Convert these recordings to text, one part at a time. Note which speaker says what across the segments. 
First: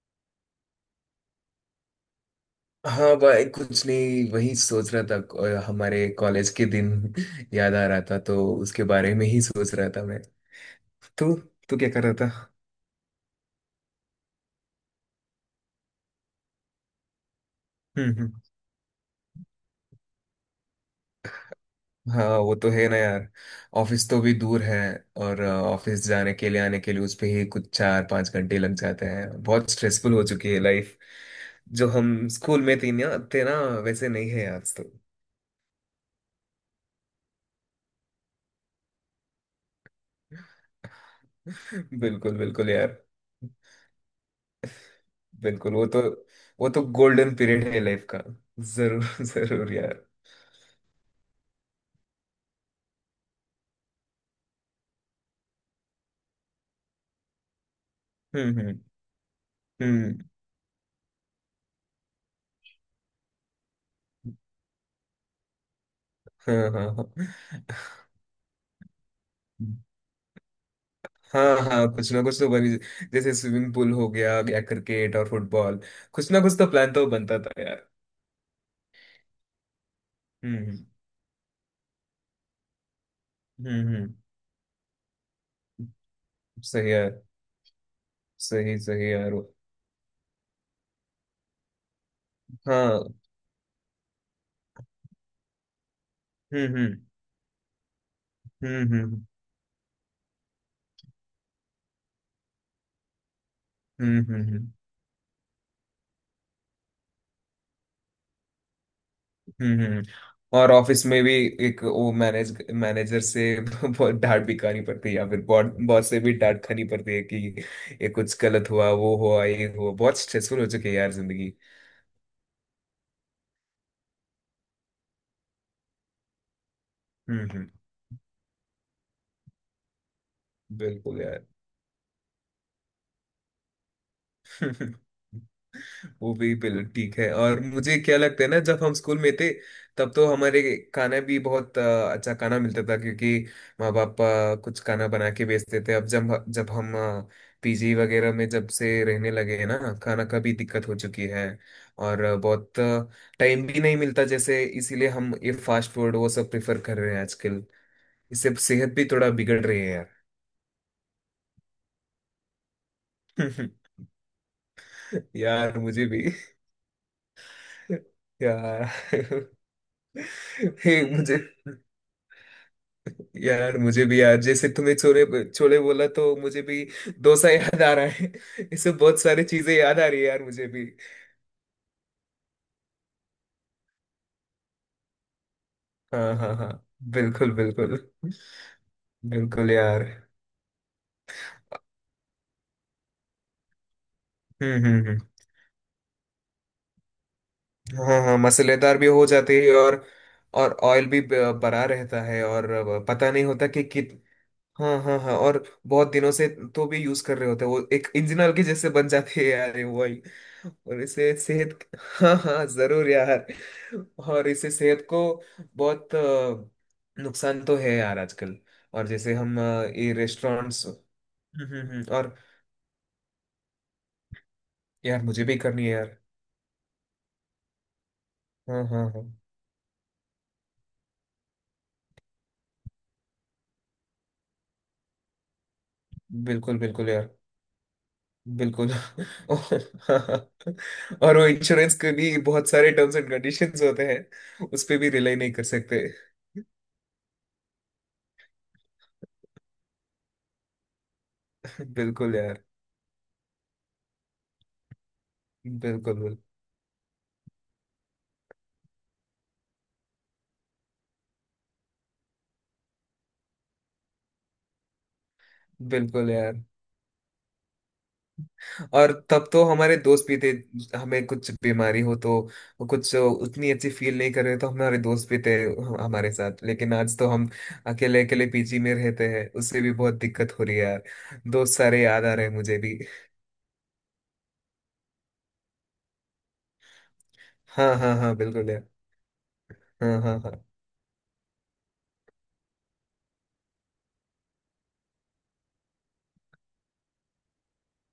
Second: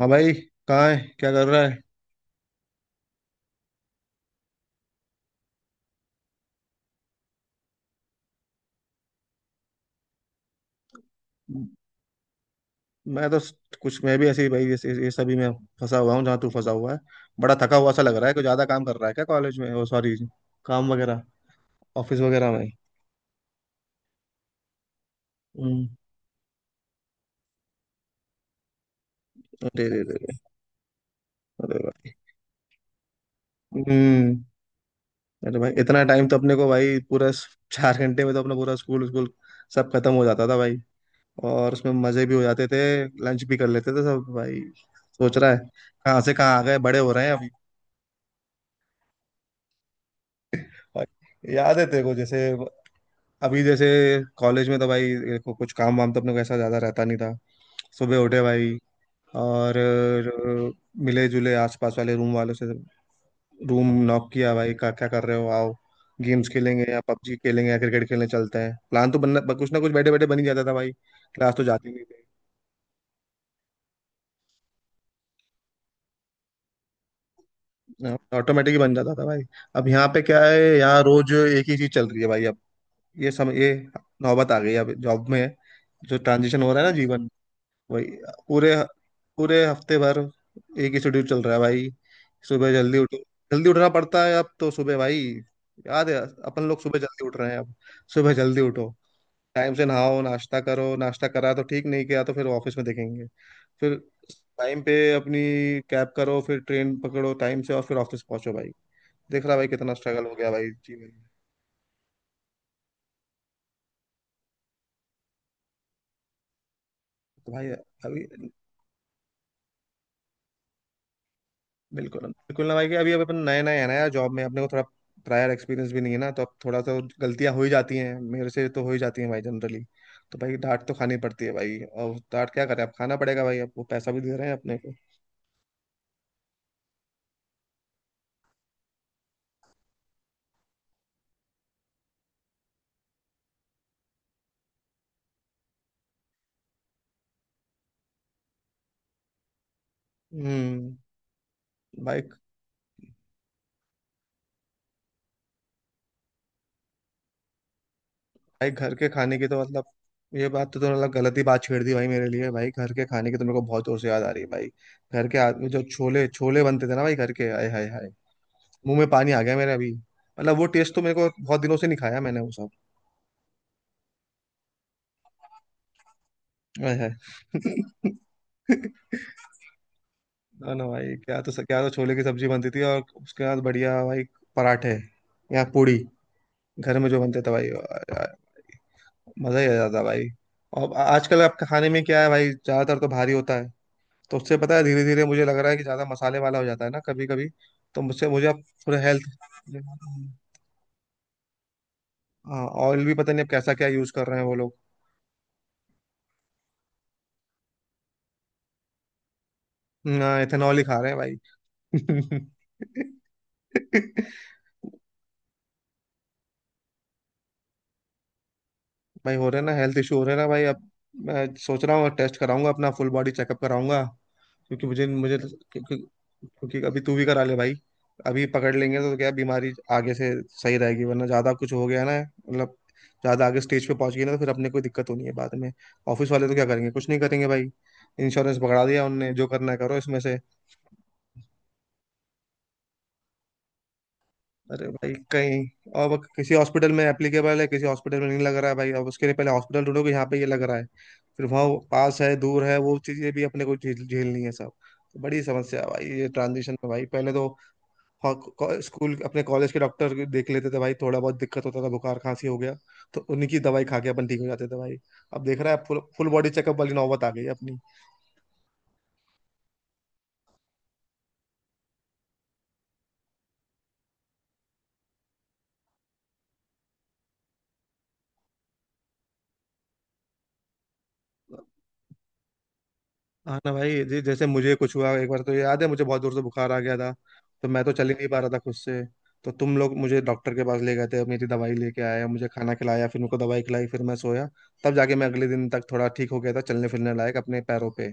Speaker 1: हाँ भाई। कहाँ है, क्या कर रहा है?
Speaker 2: हाँ भाई। कुछ नहीं, वही सोच रहा था हमारे कॉलेज के दिन। याद आ रहा था तो उसके बारे में ही सोच रहा था मैं। तू तू क्या कर रहा था?
Speaker 1: मैं तो स- कुछ मैं भी ऐसे ही भाई, ऐसे ये सभी में फंसा हुआ हूँ जहाँ तू फंसा हुआ है। बड़ा थका हुआ सा
Speaker 2: हम्म।
Speaker 1: लग रहा
Speaker 2: हम्म।
Speaker 1: है, कोई ज्यादा काम कर रहा है क्या कॉलेज में? ओ सॉरी, काम वगैरह, ऑफिस
Speaker 2: हाँ,
Speaker 1: वगैरह
Speaker 2: वो
Speaker 1: में।
Speaker 2: तो है ना यार। ऑफिस तो भी दूर है, और
Speaker 1: हम्म,
Speaker 2: ऑफिस जाने के लिए आने के लिए उस पे ही कुछ 4-5 घंटे लग जाते हैं। बहुत
Speaker 1: अरे अरे
Speaker 2: स्ट्रेसफुल हो
Speaker 1: अरे,
Speaker 2: चुकी है लाइफ।
Speaker 1: अरे अरे
Speaker 2: जो
Speaker 1: भाई।
Speaker 2: हम स्कूल में थी ना थे ना, वैसे नहीं
Speaker 1: हम्म।
Speaker 2: है आज तो।
Speaker 1: अरे भाई, इतना टाइम तो अपने को भाई पूरा चार घंटे में तो अपना पूरा स्कूल स्कूल सब खत्म हो जाता था भाई। और उसमें मजे भी
Speaker 2: बिल्कुल
Speaker 1: हो जाते
Speaker 2: बिल्कुल
Speaker 1: थे।
Speaker 2: यार।
Speaker 1: लंच भी कर लेते थे सब भाई। सोच रहा है,
Speaker 2: बिल्कुल, वो तो
Speaker 1: कहाँ से कहाँ आ
Speaker 2: वो
Speaker 1: गए,
Speaker 2: तो
Speaker 1: बड़े हो रहे हैं
Speaker 2: गोल्डन
Speaker 1: अभी।
Speaker 2: पीरियड है लाइफ का। जरूर जरूर यार।
Speaker 1: भाई, याद है तेरे को? जैसे अभी जैसे कॉलेज में तो भाई देखो, कुछ काम वाम तो अपने को ऐसा ज्यादा रहता नहीं था। सुबह उठे
Speaker 2: हम्म।
Speaker 1: भाई
Speaker 2: हम्म।
Speaker 1: और
Speaker 2: हम्म।
Speaker 1: मिले जुले आसपास वाले रूम वालों से। रूम नॉक किया भाई, क्या क्या कर रहे हो, आओ, गेम्स
Speaker 2: हाँ
Speaker 1: खेलेंगे या
Speaker 2: हाँ
Speaker 1: पबजी खेलेंगे या क्रिकेट खेलने चलते हैं। प्लान तो बनना, कुछ ना कुछ बैठे बैठे बन ही जाता था भाई।
Speaker 2: हाँ।
Speaker 1: क्लास तो
Speaker 2: हाँ हाँ,
Speaker 1: जाते नहीं
Speaker 2: कुछ
Speaker 1: थे।
Speaker 2: ना कुछ तो बनी। जैसे स्विमिंग पूल हो गया या क्रिकेट और फुटबॉल, कुछ ना कुछ तो प्लान तो बनता था यार।
Speaker 1: ऑटोमेटिक ही बन जाता था भाई। अब यहाँ पे क्या
Speaker 2: हम्म।
Speaker 1: है,
Speaker 2: हम्म।
Speaker 1: यहाँ रोज एक ही चीज चल रही है भाई अब। ये समय ये
Speaker 2: हम्म। हम्म।
Speaker 1: नौबत आ गई है, अब जॉब में है, जो ट्रांजिशन हो रहा है
Speaker 2: सही
Speaker 1: ना
Speaker 2: यार।
Speaker 1: जीवन, वही। पूरे
Speaker 2: सही सही यार, वो।
Speaker 1: पूरे हफ्ते भर एक ही शेड्यूल चल रहा है भाई। सुबह जल्दी
Speaker 2: हाँ।
Speaker 1: उठो। जल्दी उठना पड़ता है अब तो सुबह भाई। याद है अपन
Speaker 2: हम्म।
Speaker 1: लोग,
Speaker 2: हम्म।
Speaker 1: सुबह जल्दी उठ रहे हैं अब। सुबह जल्दी उठो,
Speaker 2: हम्म। हम्म।
Speaker 1: टाइम से नहाओ, नाश्ता करो। नाश्ता करा तो ठीक, नहीं किया तो फिर ऑफिस में देखेंगे। फिर
Speaker 2: हम्म। हम्म।
Speaker 1: टाइम पे अपनी कैब करो, फिर ट्रेन पकड़ो टाइम से, और फिर ऑफिस पहुंचो भाई। देख रहा भाई,
Speaker 2: हम्म। हम्म।
Speaker 1: कितना
Speaker 2: हम्म।
Speaker 1: स्ट्रगल हो गया भाई
Speaker 2: और ऑफिस
Speaker 1: जीवन
Speaker 2: में
Speaker 1: में।
Speaker 2: भी एक वो मैनेजर से बहुत डांट भी खानी पड़ती है, या फिर बॉस बॉस से भी डांट खानी पड़ती है कि
Speaker 1: तो भाई
Speaker 2: ये
Speaker 1: अभी
Speaker 2: कुछ गलत हुआ, वो हुआ, ये हुआ। बहुत स्ट्रेसफुल हो चुकी है यार जिंदगी।
Speaker 1: बिल्कुल बिल्कुल ना भाई, कि अभी अभी अपन नए नए हैं ना यार जॉब में, अपने को थोड़ा प्रायर एक्सपीरियंस भी नहीं है ना, तो अब थोड़ा सा
Speaker 2: हम्म।
Speaker 1: गलतियां हो
Speaker 2: हम्म।
Speaker 1: ही जाती हैं, मेरे से तो हो ही जाती हैं भाई जनरली। तो भाई डांट तो खानी
Speaker 2: बिल्कुल
Speaker 1: पड़ती
Speaker 2: यार।
Speaker 1: है भाई। और डांट क्या करें, अब खाना पड़ेगा भाई, अब वो पैसा भी दे रहे हैं अपने को।
Speaker 2: वो भी बिल्कुल ठीक है। और मुझे क्या लगता है ना, जब हम स्कूल में थे तब तो हमारे खाना भी बहुत अच्छा खाना मिलता था क्योंकि माँ बाप कुछ खाना बना के बेचते थे। अब जब जब हम PG वगैरह में जब से रहने लगे हैं ना, खाना का भी दिक्कत हो
Speaker 1: हम्म।
Speaker 2: चुकी है।
Speaker 1: भाई,
Speaker 2: और बहुत टाइम भी नहीं मिलता, जैसे इसीलिए हम ये फास्ट फूड वो सब प्रेफर कर रहे हैं आजकल। इससे
Speaker 1: भाई
Speaker 2: सेहत
Speaker 1: घर
Speaker 2: भी
Speaker 1: के
Speaker 2: थोड़ा
Speaker 1: खाने की
Speaker 2: बिगड़
Speaker 1: तो
Speaker 2: रही
Speaker 1: मतलब,
Speaker 2: है
Speaker 1: ये बात तो तुमने मतलब गलत ही बात छेड़ दी भाई मेरे लिए। भाई घर के खाने की तो मेरे को
Speaker 2: यार।
Speaker 1: बहुत जोर से याद आ रही है भाई। घर के आदमी
Speaker 2: यार
Speaker 1: जो
Speaker 2: मुझे भी।
Speaker 1: छोले छोले बनते थे ना भाई घर के, हाय हाय हाय,
Speaker 2: यार।
Speaker 1: मुंह में पानी आ गया मेरे अभी। मतलब वो टेस्ट
Speaker 2: हे
Speaker 1: तो मेरे को,
Speaker 2: मुझे,
Speaker 1: बहुत दिनों से नहीं खाया मैंने वो सब।
Speaker 2: यार मुझे भी यार, जैसे तुम्हें छोले छोले बोला तो मुझे भी
Speaker 1: ओए है।
Speaker 2: डोसा याद आ रहा है। ये सब बहुत सारी चीजें याद आ रही है यार मुझे
Speaker 1: ना
Speaker 2: भी।
Speaker 1: ना भाई, क्या तो, क्या तो छोले की सब्जी बनती थी और उसके बाद बढ़िया भाई पराठे या पूड़ी
Speaker 2: हाँ हाँ हाँ।
Speaker 1: घर में जो बनते थे
Speaker 2: बिल्कुल
Speaker 1: भाई
Speaker 2: बिल्कुल
Speaker 1: यार, मजा ही
Speaker 2: बिल्कुल
Speaker 1: आ जाता
Speaker 2: यार।
Speaker 1: भाई। और आजकल आपके खाने में क्या है भाई, ज्यादातर तो भारी होता है, तो उससे पता है
Speaker 2: हम्म।
Speaker 1: धीरे
Speaker 2: हम्म।
Speaker 1: धीरे
Speaker 2: हम्म।
Speaker 1: मुझे लग रहा है कि ज्यादा मसाले वाला हो जाता है ना कभी कभी। तो
Speaker 2: हाँ
Speaker 1: मुझसे
Speaker 2: हाँ,
Speaker 1: मुझे अब थोड़ा
Speaker 2: मसालेदार भी हो
Speaker 1: हेल्थ।
Speaker 2: जाते हैं, और ऑयल भी भरा रहता है,
Speaker 1: हाँ,
Speaker 2: और
Speaker 1: ऑयल भी
Speaker 2: पता
Speaker 1: पता नहीं
Speaker 2: नहीं
Speaker 1: अब
Speaker 2: होता
Speaker 1: कैसा
Speaker 2: कि
Speaker 1: क्या यूज
Speaker 2: कित
Speaker 1: कर रहे हैं वो लोग,
Speaker 2: हाँ हाँ हाँ। और बहुत दिनों से तो भी यूज कर रहे होते हैं वो, एक इंजन के जैसे बन जाती है यार ये वही।
Speaker 1: ना इथेनॉल ही खा
Speaker 2: और
Speaker 1: रहे हैं
Speaker 2: इसे सेहत हाँ
Speaker 1: भाई।
Speaker 2: हाँ जरूर यार। और इसे सेहत को बहुत नुकसान तो है यार आजकल। और जैसे
Speaker 1: भाई हो
Speaker 2: हम
Speaker 1: रहे ना हेल्थ
Speaker 2: ये
Speaker 1: इशू, हो रहे ना भाई
Speaker 2: रेस्टोरेंट्स।
Speaker 1: अब।
Speaker 2: हम्म।
Speaker 1: मैं सोच
Speaker 2: हम्म।
Speaker 1: रहा हूँ
Speaker 2: हम्म। और
Speaker 1: टेस्ट कराऊंगा अपना, फुल बॉडी चेकअप कराऊंगा। क्योंकि मुझे
Speaker 2: यार
Speaker 1: मुझे
Speaker 2: मुझे
Speaker 1: तो,
Speaker 2: भी करनी है
Speaker 1: क्योंकि,
Speaker 2: यार।
Speaker 1: क्योंकि अभी तू भी करा ले भाई। अभी पकड़
Speaker 2: हाँ
Speaker 1: लेंगे
Speaker 2: हाँ
Speaker 1: तो
Speaker 2: हाँ।
Speaker 1: क्या बीमारी आगे से सही रहेगी, वरना ज्यादा कुछ हो गया ना मतलब, ज्यादा आगे स्टेज पे पहुंच गई ना तो फिर अपने कोई दिक्कत होनी है बाद में। ऑफिस वाले तो क्या
Speaker 2: बिल्कुल
Speaker 1: करेंगे,
Speaker 2: बिल्कुल
Speaker 1: कुछ नहीं
Speaker 2: यार।
Speaker 1: करेंगे भाई। इंश्योरेंस पकड़ा
Speaker 2: बिल्कुल।
Speaker 1: दिया उनने, जो करना है करो इसमें से।
Speaker 2: और वो इंश्योरेंस के भी बहुत सारे टर्म्स एंड कंडीशंस होते हैं, उस
Speaker 1: अरे
Speaker 2: पे भी
Speaker 1: भाई,
Speaker 2: रिलाई नहीं कर
Speaker 1: कहीं
Speaker 2: सकते।
Speaker 1: अब किसी हॉस्पिटल में एप्लीकेबल है, किसी हॉस्पिटल में नहीं लग रहा है भाई। अब उसके लिए पहले हॉस्पिटल ढूंढो कि यहाँ पे ये लग रहा है, फिर वहाँ वो पास है
Speaker 2: बिल्कुल यार।
Speaker 1: दूर है, वो चीज़ें भी अपने को झेलनी है सब। तो बड़ी समस्या है भाई
Speaker 2: बिल्कुल
Speaker 1: ये
Speaker 2: बिल्कुल
Speaker 1: ट्रांजिशन में भाई। पहले तो हो- स्कूल अपने कॉलेज के डॉक्टर देख लेते थे भाई, थोड़ा बहुत दिक्कत होता था बुखार खांसी हो गया, तो उन्हीं की दवाई खा के अपन ठीक हो जाते थे भाई। अब देख रहा है, फुल फुल
Speaker 2: बिल्कुल
Speaker 1: बॉडी
Speaker 2: यार।
Speaker 1: चेकअप वाली नौबत आ गई है अपनी।
Speaker 2: और तब तो हमारे दोस्त भी थे, हमें कुछ बीमारी हो तो कुछ उतनी अच्छी फील नहीं कर रहे, तो हमारे दोस्त भी थे हमारे साथ। लेकिन आज तो हम अकेले अकेले PG में रहते हैं, उससे भी बहुत दिक्कत हो रही है यार। दोस्त सारे याद आ रहे हैं मुझे भी।
Speaker 1: हाँ ना भाई जी, जैसे मुझे कुछ हुआ एक बार तो याद है, मुझे बहुत जोर से बुखार आ गया था, तो मैं तो
Speaker 2: हाँ
Speaker 1: चल ही
Speaker 2: हाँ
Speaker 1: नहीं
Speaker 2: हाँ।
Speaker 1: पा रहा था
Speaker 2: बिल्कुल
Speaker 1: खुद
Speaker 2: यार।
Speaker 1: से। तो तुम लोग मुझे
Speaker 2: हाँ हाँ
Speaker 1: डॉक्टर
Speaker 2: हाँ।
Speaker 1: के पास ले गए थे, मेरी दवाई लेके आया, मुझे खाना खिलाया, फिर मुझको दवाई खिलाई, फिर मैं सोया। तब जाके मैं अगले दिन तक थोड़ा ठीक हो गया था, चलने फिरने लायक अपने पैरों पे।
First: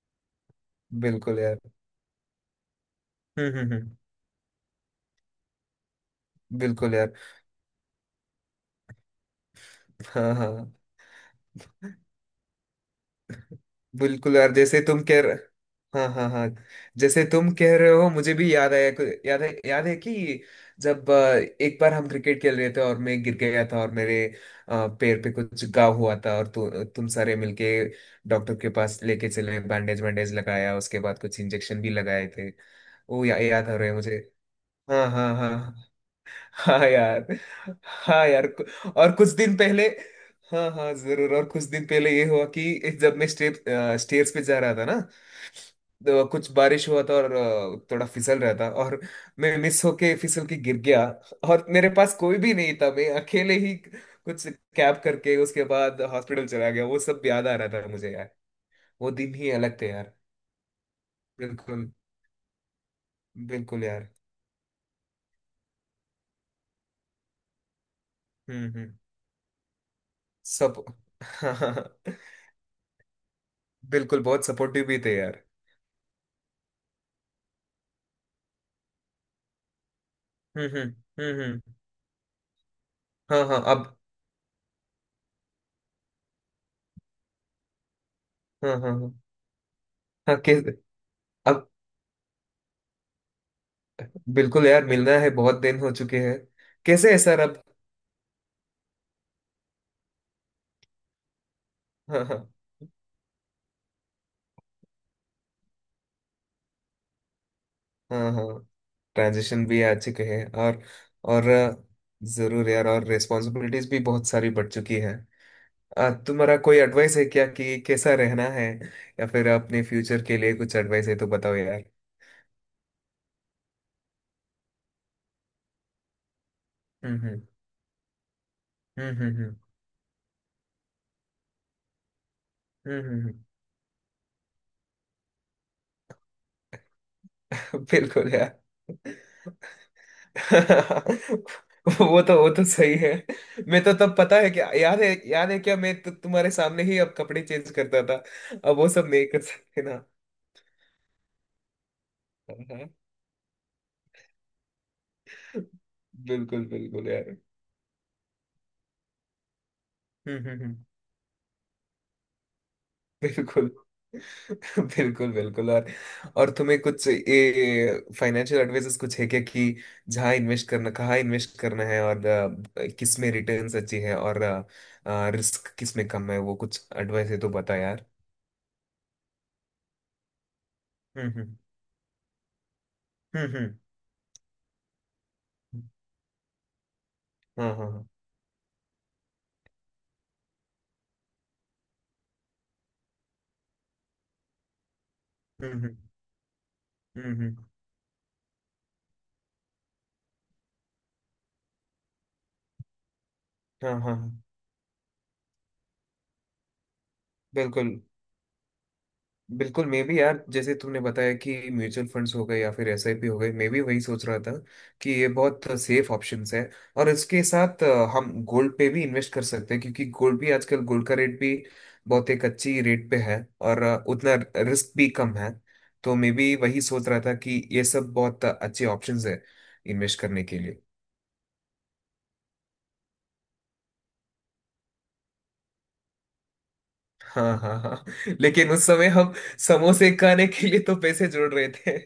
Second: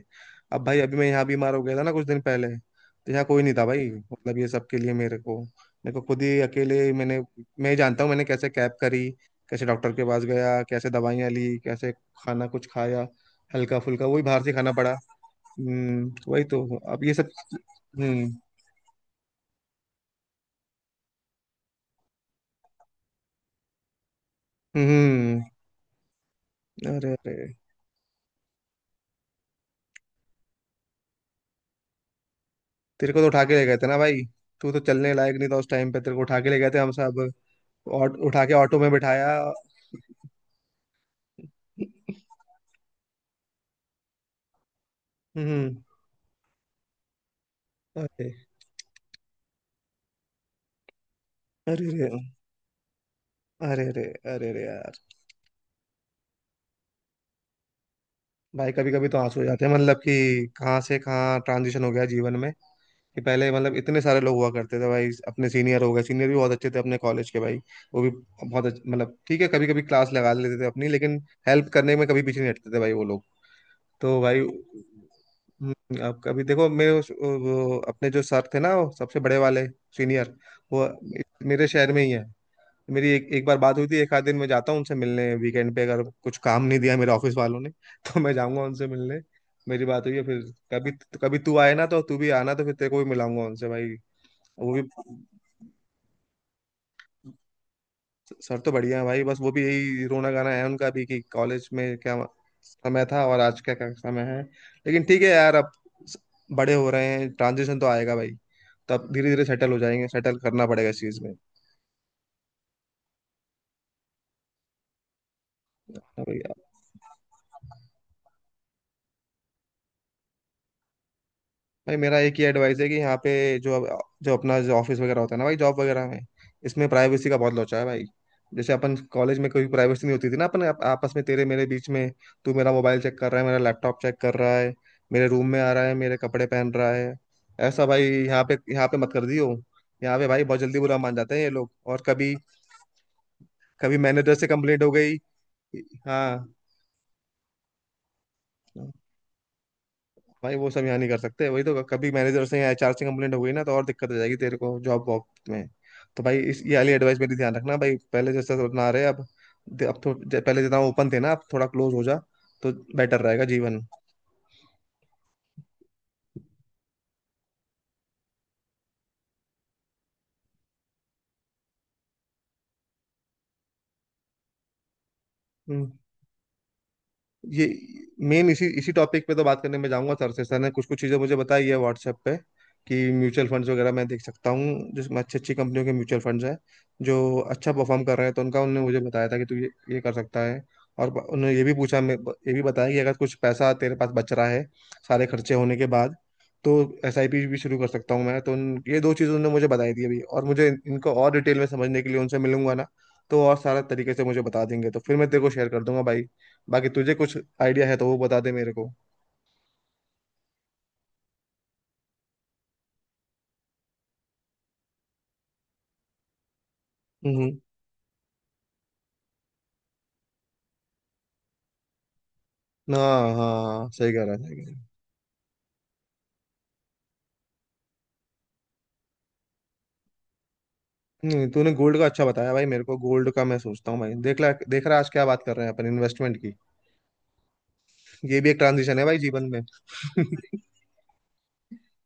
Speaker 1: अब भाई, अभी मैं यहाँ
Speaker 2: बिल्कुल
Speaker 1: बीमार
Speaker 2: यार।
Speaker 1: हो गया था ना कुछ दिन पहले, तो यहाँ कोई नहीं
Speaker 2: हम्म।
Speaker 1: था
Speaker 2: हम्म।
Speaker 1: भाई,
Speaker 2: हम्म।
Speaker 1: मतलब ये सब के लिए मेरे को, मेरे को खुद ही अकेले
Speaker 2: बिल्कुल यार।
Speaker 1: मैंने, मैं ही जानता हूँ मैंने कैसे कैब करी, कैसे डॉक्टर के पास
Speaker 2: हाँ
Speaker 1: गया,
Speaker 2: हाँ
Speaker 1: कैसे दवाइयाँ ली, कैसे खाना कुछ खाया, हल्का फुल्का वही
Speaker 2: बिल्कुल
Speaker 1: बाहर
Speaker 2: यार
Speaker 1: से खाना
Speaker 2: जैसे
Speaker 1: पड़ा।
Speaker 2: तुम कह रहे हाँ
Speaker 1: हम्म,
Speaker 2: हाँ
Speaker 1: वही
Speaker 2: हाँ।
Speaker 1: तो। अब ये
Speaker 2: जैसे
Speaker 1: सब।
Speaker 2: तुम कह रहे हो,
Speaker 1: हम्म।
Speaker 2: मुझे भी याद आया याद है कि जब एक बार हम क्रिकेट खेल रहे थे और मैं गिर गया था, और मेरे पैर पे
Speaker 1: हम्म।
Speaker 2: कुछ घाव हुआ था, और तुम
Speaker 1: अरे
Speaker 2: सारे
Speaker 1: अरे,
Speaker 2: मिलके डॉक्टर के पास लेके चले, बैंडेज वैंडेज लगाया, उसके बाद कुछ इंजेक्शन भी लगाए थे।
Speaker 1: तेरे को
Speaker 2: वो
Speaker 1: तो
Speaker 2: या,
Speaker 1: उठा के ले
Speaker 2: याद आ
Speaker 1: गए थे
Speaker 2: रहे हैं
Speaker 1: ना
Speaker 2: मुझे।
Speaker 1: भाई, तू तो
Speaker 2: हाँ
Speaker 1: चलने
Speaker 2: हाँ
Speaker 1: लायक नहीं
Speaker 2: हाँ
Speaker 1: था उस
Speaker 2: हाँ।
Speaker 1: टाइम पे, तेरे को उठा के ले गए थे
Speaker 2: हाँ
Speaker 1: हम
Speaker 2: यार।
Speaker 1: सब और
Speaker 2: हाँ
Speaker 1: उठा
Speaker 2: यार,
Speaker 1: के ऑटो में
Speaker 2: और कुछ
Speaker 1: बिठाया।
Speaker 2: दिन पहले। हाँ हाँ जरूर। और कुछ दिन पहले ये हुआ कि जब मैं स्टेप स्टेयर्स पे जा रहा था ना,
Speaker 1: हम्म।
Speaker 2: तो कुछ बारिश हुआ था और थोड़ा
Speaker 1: अरे
Speaker 2: फिसल रहा था, और मैं मिस होके फिसल के गिर गया, और
Speaker 1: अरे,
Speaker 2: मेरे पास
Speaker 1: अरे
Speaker 2: कोई भी नहीं था, मैं अकेले ही
Speaker 1: अरे, अरे
Speaker 2: कुछ
Speaker 1: अरे अरे यार,
Speaker 2: कैब करके उसके बाद हॉस्पिटल चला गया। वो सब याद आ रहा था मुझे यार।
Speaker 1: भाई कभी कभी
Speaker 2: वो
Speaker 1: तो
Speaker 2: दिन
Speaker 1: आंसू हो
Speaker 2: ही
Speaker 1: जाते हैं,
Speaker 2: अलग थे
Speaker 1: मतलब कि
Speaker 2: यार।
Speaker 1: कहाँ से कहाँ ट्रांजिशन
Speaker 2: बिल्कुल।
Speaker 1: हो गया जीवन में। कि पहले मतलब
Speaker 2: बिल्कुल
Speaker 1: इतने
Speaker 2: यार।
Speaker 1: सारे लोग हुआ करते थे भाई, अपने सीनियर हो गए, सीनियर भी बहुत अच्छे थे अपने कॉलेज के भाई। वो भी बहुत
Speaker 2: हम्म।
Speaker 1: अच्छे,
Speaker 2: हम्म।
Speaker 1: मतलब ठीक है कभी कभी क्लास लगा लेते थे
Speaker 2: सब।
Speaker 1: अपनी, लेकिन हेल्प करने में कभी पीछे नहीं हटते थे भाई वो लोग। तो
Speaker 2: बिल्कुल,
Speaker 1: भाई
Speaker 2: बहुत सपोर्टिव भी थे यार।
Speaker 1: अब कभी देखो मेरे अपने जो सर थे ना वो सबसे बड़े वाले सीनियर,
Speaker 2: हम्म। हम्म।
Speaker 1: वो
Speaker 2: हम्म। हम्म।
Speaker 1: मेरे शहर में ही है। मेरी एक
Speaker 2: हाँ
Speaker 1: एक बार
Speaker 2: हाँ
Speaker 1: बात
Speaker 2: अब।
Speaker 1: हुई थी, एक आध दिन मैं जाता हूँ उनसे मिलने वीकेंड पे, अगर कुछ काम नहीं दिया मेरे ऑफिस वालों ने तो मैं जाऊंगा
Speaker 2: हाँ
Speaker 1: उनसे
Speaker 2: हाँ हाँ।
Speaker 1: मिलने। मेरी बात हुई है
Speaker 2: हाँ
Speaker 1: फिर
Speaker 2: के
Speaker 1: कभी, कभी तू
Speaker 2: अब।
Speaker 1: आए ना तो तू भी आना, तो फिर तेरे को भी मिलाऊंगा उनसे भाई।
Speaker 2: बिल्कुल
Speaker 1: वो भी,
Speaker 2: यार, मिलना है, बहुत दिन हो चुके हैं। कैसे है सर अब?
Speaker 1: सर तो बढ़िया है भाई, बस वो भी यही रोना गाना है उनका भी, कि कॉलेज में क्या
Speaker 2: हाँ हाँ
Speaker 1: समय था और आज क्या क्या समय है। लेकिन ठीक है यार, अब स- बड़े हो रहे हैं, ट्रांजिशन तो आएगा भाई।
Speaker 2: हाँ हाँ।
Speaker 1: तो अब धीरे धीरे
Speaker 2: ट्रांजिशन
Speaker 1: सेटल हो
Speaker 2: भी आ
Speaker 1: जाएंगे,
Speaker 2: चुके
Speaker 1: सेटल
Speaker 2: हैं,
Speaker 1: करना
Speaker 2: और
Speaker 1: पड़ेगा इस चीज
Speaker 2: और जरूर यार, और रिस्पॉन्सिबिलिटीज भी बहुत सारी बढ़ चुकी है। तुम्हारा
Speaker 1: में।
Speaker 2: कोई एडवाइस है क्या, कि कैसा रहना है, या फिर अपने फ्यूचर के लिए कुछ एडवाइस है तो बताओ यार।
Speaker 1: भाई मेरा एक ही एडवाइस है कि यहाँ पे जो, जो अपना जो ऑफिस वगैरह होता है ना भाई जॉब वगैरह में, इसमें
Speaker 2: हम्म।
Speaker 1: प्राइवेसी का
Speaker 2: हम्म।
Speaker 1: बहुत लोचा है भाई। जैसे अपन
Speaker 2: हम्म।
Speaker 1: कॉलेज में
Speaker 2: हम्म।
Speaker 1: कोई प्राइवेसी नहीं होती थी ना अपन आपस में तेरे मेरे बीच में, तू मेरा
Speaker 2: हम्म।
Speaker 1: मोबाइल
Speaker 2: हम्म।
Speaker 1: चेक
Speaker 2: हम्म।
Speaker 1: कर रहा
Speaker 2: हम्म।
Speaker 1: है, मेरा लैपटॉप चेक कर रहा है, मेरे रूम में आ रहा है, मेरे कपड़े पहन रहा है, ऐसा भाई
Speaker 2: बिल्कुल
Speaker 1: यहाँ पे, यहाँ पे मत
Speaker 2: यार।
Speaker 1: कर दियो। यहाँ पे भाई बहुत जल्दी बुरा मान जाते हैं ये लोग, और
Speaker 2: वो
Speaker 1: कभी
Speaker 2: तो वो तो सही है। मैं तो
Speaker 1: कभी
Speaker 2: तब,
Speaker 1: मैनेजर
Speaker 2: पता
Speaker 1: से
Speaker 2: है क्या,
Speaker 1: कंप्लेंट हो
Speaker 2: याद है
Speaker 1: गई।
Speaker 2: याद है क्या, मैं तो
Speaker 1: हाँ।
Speaker 2: तुम्हारे सामने ही अब कपड़े चेंज करता था। अब वो सब नहीं कर सकते ना।
Speaker 1: भाई वो सब यहाँ नहीं कर सकते, वही तो, कभी मैनेजर से या
Speaker 2: हाँ।
Speaker 1: एचआर से कंप्लेंट हो गई ना तो और दिक्कत हो जाएगी तेरे को जॉब वॉब में। तो भाई इस,
Speaker 2: बिल्कुल
Speaker 1: ये वाली
Speaker 2: बिल्कुल
Speaker 1: एडवाइस मेरी
Speaker 2: यार।
Speaker 1: ध्यान रखना भाई, पहले जैसा सब ना रहे अब। दे- अब तो
Speaker 2: हम्म।
Speaker 1: ज-
Speaker 2: हम्म।
Speaker 1: पहले
Speaker 2: हम्म।
Speaker 1: जितना ओपन थे ना अब थोड़ा क्लोज हो जा, तो बेटर रहेगा
Speaker 2: बिल्कुल।
Speaker 1: जीवन।
Speaker 2: बिल्कुल। बिल्कुल। और तुम्हें कुछ ये फाइनेंशियल एडवाइसेस कुछ है क्या, कि जहाँ इन्वेस्ट करना, कहाँ इन्वेस्ट करना है, और किस में रिटर्न्स अच्छी है और रिस्क
Speaker 1: हम्म।
Speaker 2: किस में कम है, वो कुछ एडवाइस है तो
Speaker 1: ये
Speaker 2: बता यार।
Speaker 1: मेन इसी इसी टॉपिक पे तो बात करने में जाऊंगा सर से। सर ने कुछ कुछ चीज़ें
Speaker 2: हम्म।
Speaker 1: मुझे
Speaker 2: हम्म।
Speaker 1: बताई है व्हाट्सएप पे, कि म्यूचुअल
Speaker 2: हम्म।
Speaker 1: फंड्स
Speaker 2: हम्म।
Speaker 1: वगैरह मैं देख सकता हूँ, जिसमें अच्छी अच्छी कंपनियों के म्यूचुअल फंड्स हैं जो
Speaker 2: हाँ
Speaker 1: अच्छा
Speaker 2: हाँ
Speaker 1: परफॉर्म
Speaker 2: हाँ।
Speaker 1: कर रहे हैं, तो उनका, उन्होंने मुझे बताया था कि तू ये कर सकता है। और उन्होंने ये भी पूछा, मैं, ये भी बताया कि अगर कुछ पैसा तेरे पास बच रहा है सारे खर्चे
Speaker 2: हम्म।
Speaker 1: होने के
Speaker 2: हम्म।
Speaker 1: बाद, तो एस आई
Speaker 2: हम्म।
Speaker 1: पी
Speaker 2: हम्म।
Speaker 1: भी शुरू कर सकता हूँ मैं। तो ये दो चीज़ें उन्होंने मुझे बताई थी अभी, और मुझे इनको और डिटेल में समझने के लिए उनसे मिलूंगा ना, तो और सारा
Speaker 2: हाँ हाँ
Speaker 1: तरीके से मुझे
Speaker 2: हाँ।
Speaker 1: बता देंगे, तो फिर मैं तेरे को शेयर कर दूंगा भाई। बाकी तुझे कुछ आइडिया है
Speaker 2: बिल्कुल।
Speaker 1: तो वो बता दे मेरे को।
Speaker 2: बिल्कुल मैं भी यार, जैसे तुमने बताया कि म्यूचुअल फंड्स हो गए या फिर SIP हो गए, मैं भी वही सोच रहा था कि ये बहुत सेफ ऑप्शंस है। और इसके
Speaker 1: हम्म।
Speaker 2: साथ हम गोल्ड पे भी इन्वेस्ट कर सकते हैं, क्योंकि गोल्ड भी आजकल, गोल्ड का रेट भी बहुत एक अच्छी रेट पे
Speaker 1: हाँ
Speaker 2: है, और
Speaker 1: हाँ, सही कह रहा
Speaker 2: उतना
Speaker 1: है, सही कह रहा है।
Speaker 2: रिस्क भी कम है। तो मैं भी वही सोच रहा था कि ये सब बहुत अच्छे ऑप्शंस है इन्वेस्ट करने के लिए।
Speaker 1: नहीं तूने गोल्ड का अच्छा बताया भाई, मेरे को गोल्ड का मैं सोचता हूँ भाई। देख ला, देख रहा है, आज क्या बात कर रहे हैं अपन इन्वेस्टमेंट की,
Speaker 2: हाँ हाँ हाँ।
Speaker 1: ये भी एक
Speaker 2: लेकिन उस
Speaker 1: ट्रांजिशन है
Speaker 2: समय
Speaker 1: भाई
Speaker 2: हम
Speaker 1: जीवन में।
Speaker 2: समोसे खाने के लिए तो पैसे जोड़ रहे थे।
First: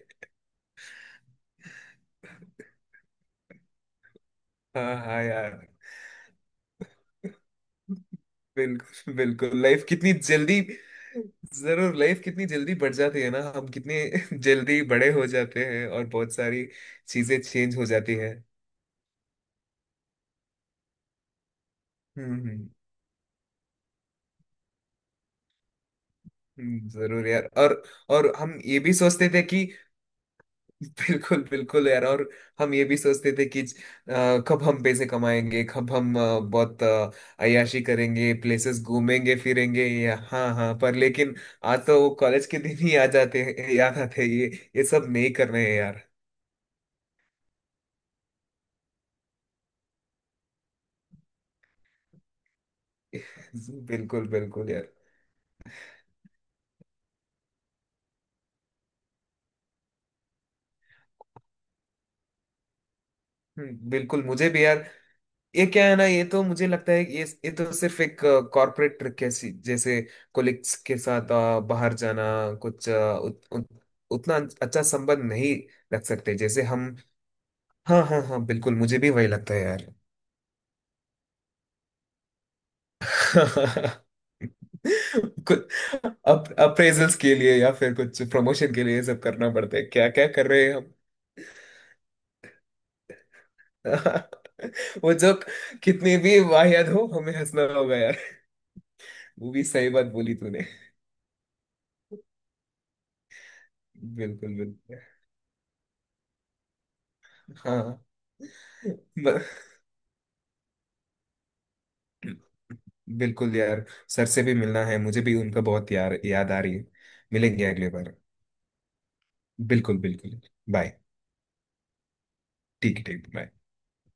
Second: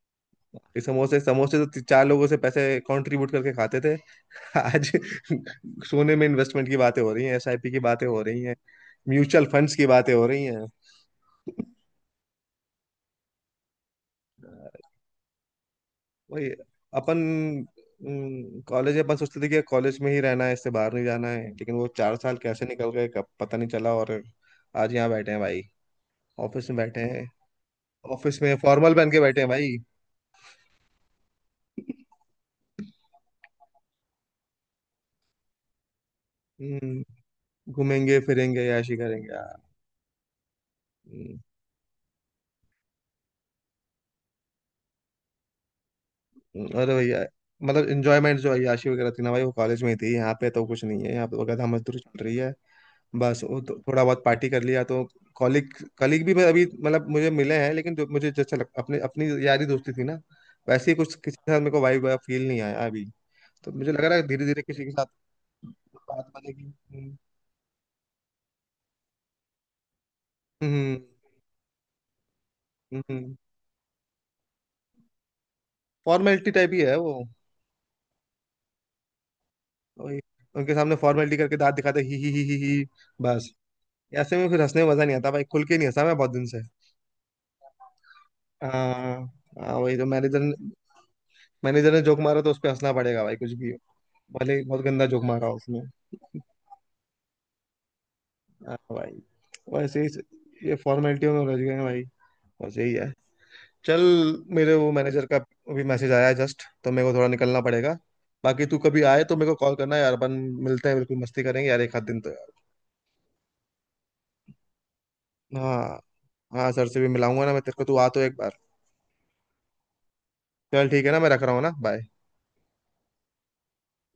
Speaker 1: ये समोसे समोसे तो चार लोगों से पैसे कंट्रीब्यूट करके खाते थे। आज
Speaker 2: हाँ हाँ यार।
Speaker 1: सोने में इन्वेस्टमेंट की बातें हो रही हैं, एसआईपी की बातें हो रही हैं,
Speaker 2: बिल्कुल
Speaker 1: म्यूचुअल
Speaker 2: बिल्कुल,
Speaker 1: फंड्स
Speaker 2: लाइफ
Speaker 1: की
Speaker 2: कितनी
Speaker 1: बातें हो रही
Speaker 2: जल्दी।
Speaker 1: हैं।
Speaker 2: जरूर, लाइफ कितनी जल्दी बढ़ जाती है ना, हम कितने जल्दी बड़े हो जाते हैं और बहुत
Speaker 1: वही
Speaker 2: सारी
Speaker 1: अपन,
Speaker 2: चीजें चेंज हो जाती है।
Speaker 1: कॉलेज, अपन सोचते थे कि कॉलेज में ही रहना है, इससे बाहर नहीं जाना है, लेकिन वो चार
Speaker 2: हम्म।
Speaker 1: साल कैसे
Speaker 2: हम्म।
Speaker 1: निकल गए कब पता नहीं चला, और आज यहाँ बैठे हैं भाई, ऑफिस में
Speaker 2: हम्म।
Speaker 1: बैठे हैं,
Speaker 2: जरूर यार, और
Speaker 1: ऑफिस में
Speaker 2: हम ये
Speaker 1: फॉर्मल
Speaker 2: भी
Speaker 1: पहन के
Speaker 2: सोचते
Speaker 1: बैठे
Speaker 2: थे
Speaker 1: हैं
Speaker 2: कि
Speaker 1: भाई।
Speaker 2: बिल्कुल बिल्कुल यार, और हम ये भी सोचते थे कि कब हम पैसे कमाएंगे, कब हम बहुत
Speaker 1: हम्म,
Speaker 2: अय्याशी
Speaker 1: घूमेंगे
Speaker 2: करेंगे,
Speaker 1: फिरेंगे,
Speaker 2: प्लेसेस
Speaker 1: याशी करेंगे
Speaker 2: घूमेंगे
Speaker 1: यार।
Speaker 2: फिरेंगे, या हाँ हाँ, पर लेकिन
Speaker 1: हम्म।
Speaker 2: आज तो वो कॉलेज के दिन ही आ जाते हैं, याद आते हैं ये। ये सब नहीं करने हैं यार।
Speaker 1: अरे भैया, मतलब इंजॉयमेंट जो है, याशी वगैरह थी ना भाई, वो कॉलेज में ही थी, यहाँ पे तो कुछ नहीं है, यहाँ पे तो गधा मजदूरी चल रही है, बस। वो तो थोड़ा बहुत
Speaker 2: बिल्कुल
Speaker 1: पार्टी कर
Speaker 2: बिल्कुल
Speaker 1: लिया,
Speaker 2: यार।
Speaker 1: तो कॉलिग कॉलिग भी मैं अभी मतलब मुझे मिले हैं, लेकिन जो मुझे जैसा लग, अपने अपनी यारी दोस्ती थी ना, वैसे ही कुछ किसी के साथ मेरे को वाइब फील नहीं आया अभी। तो
Speaker 2: हम्म।
Speaker 1: मुझे लग रहा
Speaker 2: बिल्कुल
Speaker 1: है धीरे
Speaker 2: मुझे
Speaker 1: धीरे
Speaker 2: भी यार।
Speaker 1: किसी के साथ
Speaker 2: ये क्या है ना, ये
Speaker 1: बात
Speaker 2: तो मुझे
Speaker 1: बनेगी।
Speaker 2: लगता है कि
Speaker 1: हम्म।
Speaker 2: ये तो सिर्फ एक कॉर्पोरेट ट्रिक है, जैसे कोलिग्स के
Speaker 1: हम्म।
Speaker 2: साथ बाहर जाना, कुछ
Speaker 1: हम्म।
Speaker 2: उत, उत, उतना अच्छा संबंध नहीं रख सकते
Speaker 1: फॉर्मेलिटी
Speaker 2: जैसे
Speaker 1: टाइप ही है
Speaker 2: हम।
Speaker 1: वो।
Speaker 2: हाँ हाँ हाँ। बिल्कुल मुझे भी वही लगता है यार।
Speaker 1: वही, उनके सामने फॉर्मेलिटी करके दांत दिखाते ही, बस। ऐसे में फिर हंसने में मजा नहीं आता भाई, खुल
Speaker 2: कुछ
Speaker 1: के नहीं हंसा मैं बहुत दिन
Speaker 2: अप,
Speaker 1: से।
Speaker 2: अप्रेजल्स के लिए या फिर कुछ प्रमोशन के लिए ये
Speaker 1: हाँ।
Speaker 2: सब करना
Speaker 1: हाँ
Speaker 2: पड़ता है,
Speaker 1: वही तो,
Speaker 2: क्या
Speaker 1: मैंने
Speaker 2: क्या
Speaker 1: इधर,
Speaker 2: कर रहे हैं हम।
Speaker 1: मैनेजर ने जोक मारा तो उस पे हंसना पड़ेगा भाई, कुछ भी हो, भले ही बहुत गंदा
Speaker 2: वो
Speaker 1: जोक
Speaker 2: जोक
Speaker 1: मारा उसने।
Speaker 2: कितनी भी वाहियात हो, हमें हंसना होगा यार।
Speaker 1: हाँ भाई।
Speaker 2: वो भी सही
Speaker 1: वैसे
Speaker 2: बात
Speaker 1: ही
Speaker 2: बोली तूने।
Speaker 1: ये फॉर्मेलिटियों में उलझ गए हैं भाई, बस यही है। चल,
Speaker 2: बिल्कुल
Speaker 1: मेरे वो
Speaker 2: बिल्कुल।
Speaker 1: मैनेजर का अभी मैसेज आया है जस्ट, तो मेरे को थोड़ा निकलना पड़ेगा।
Speaker 2: हाँ
Speaker 1: बाकी तू कभी आए तो
Speaker 2: ब-
Speaker 1: मेरे को कॉल करना यार, अपन मिलते हैं, बिल्कुल मस्ती करेंगे यार एक आध दिन तो यार।
Speaker 2: बिल्कुल यार। सर से भी मिलना है, मुझे भी उनका बहुत
Speaker 1: हाँ
Speaker 2: यार याद आ
Speaker 1: हाँ,
Speaker 2: रही है।
Speaker 1: सर से भी मिलाऊंगा ना मैं
Speaker 2: मिलेंगे
Speaker 1: तेरे को,
Speaker 2: अगली
Speaker 1: तू आ
Speaker 2: बार।
Speaker 1: तो एक बार।
Speaker 2: बिल्कुल बिल्कुल।
Speaker 1: चल
Speaker 2: बाय।
Speaker 1: ठीक है ना, मैं रख रहा हूँ ना, बाय।
Speaker 2: ठीक है, ठीक bye।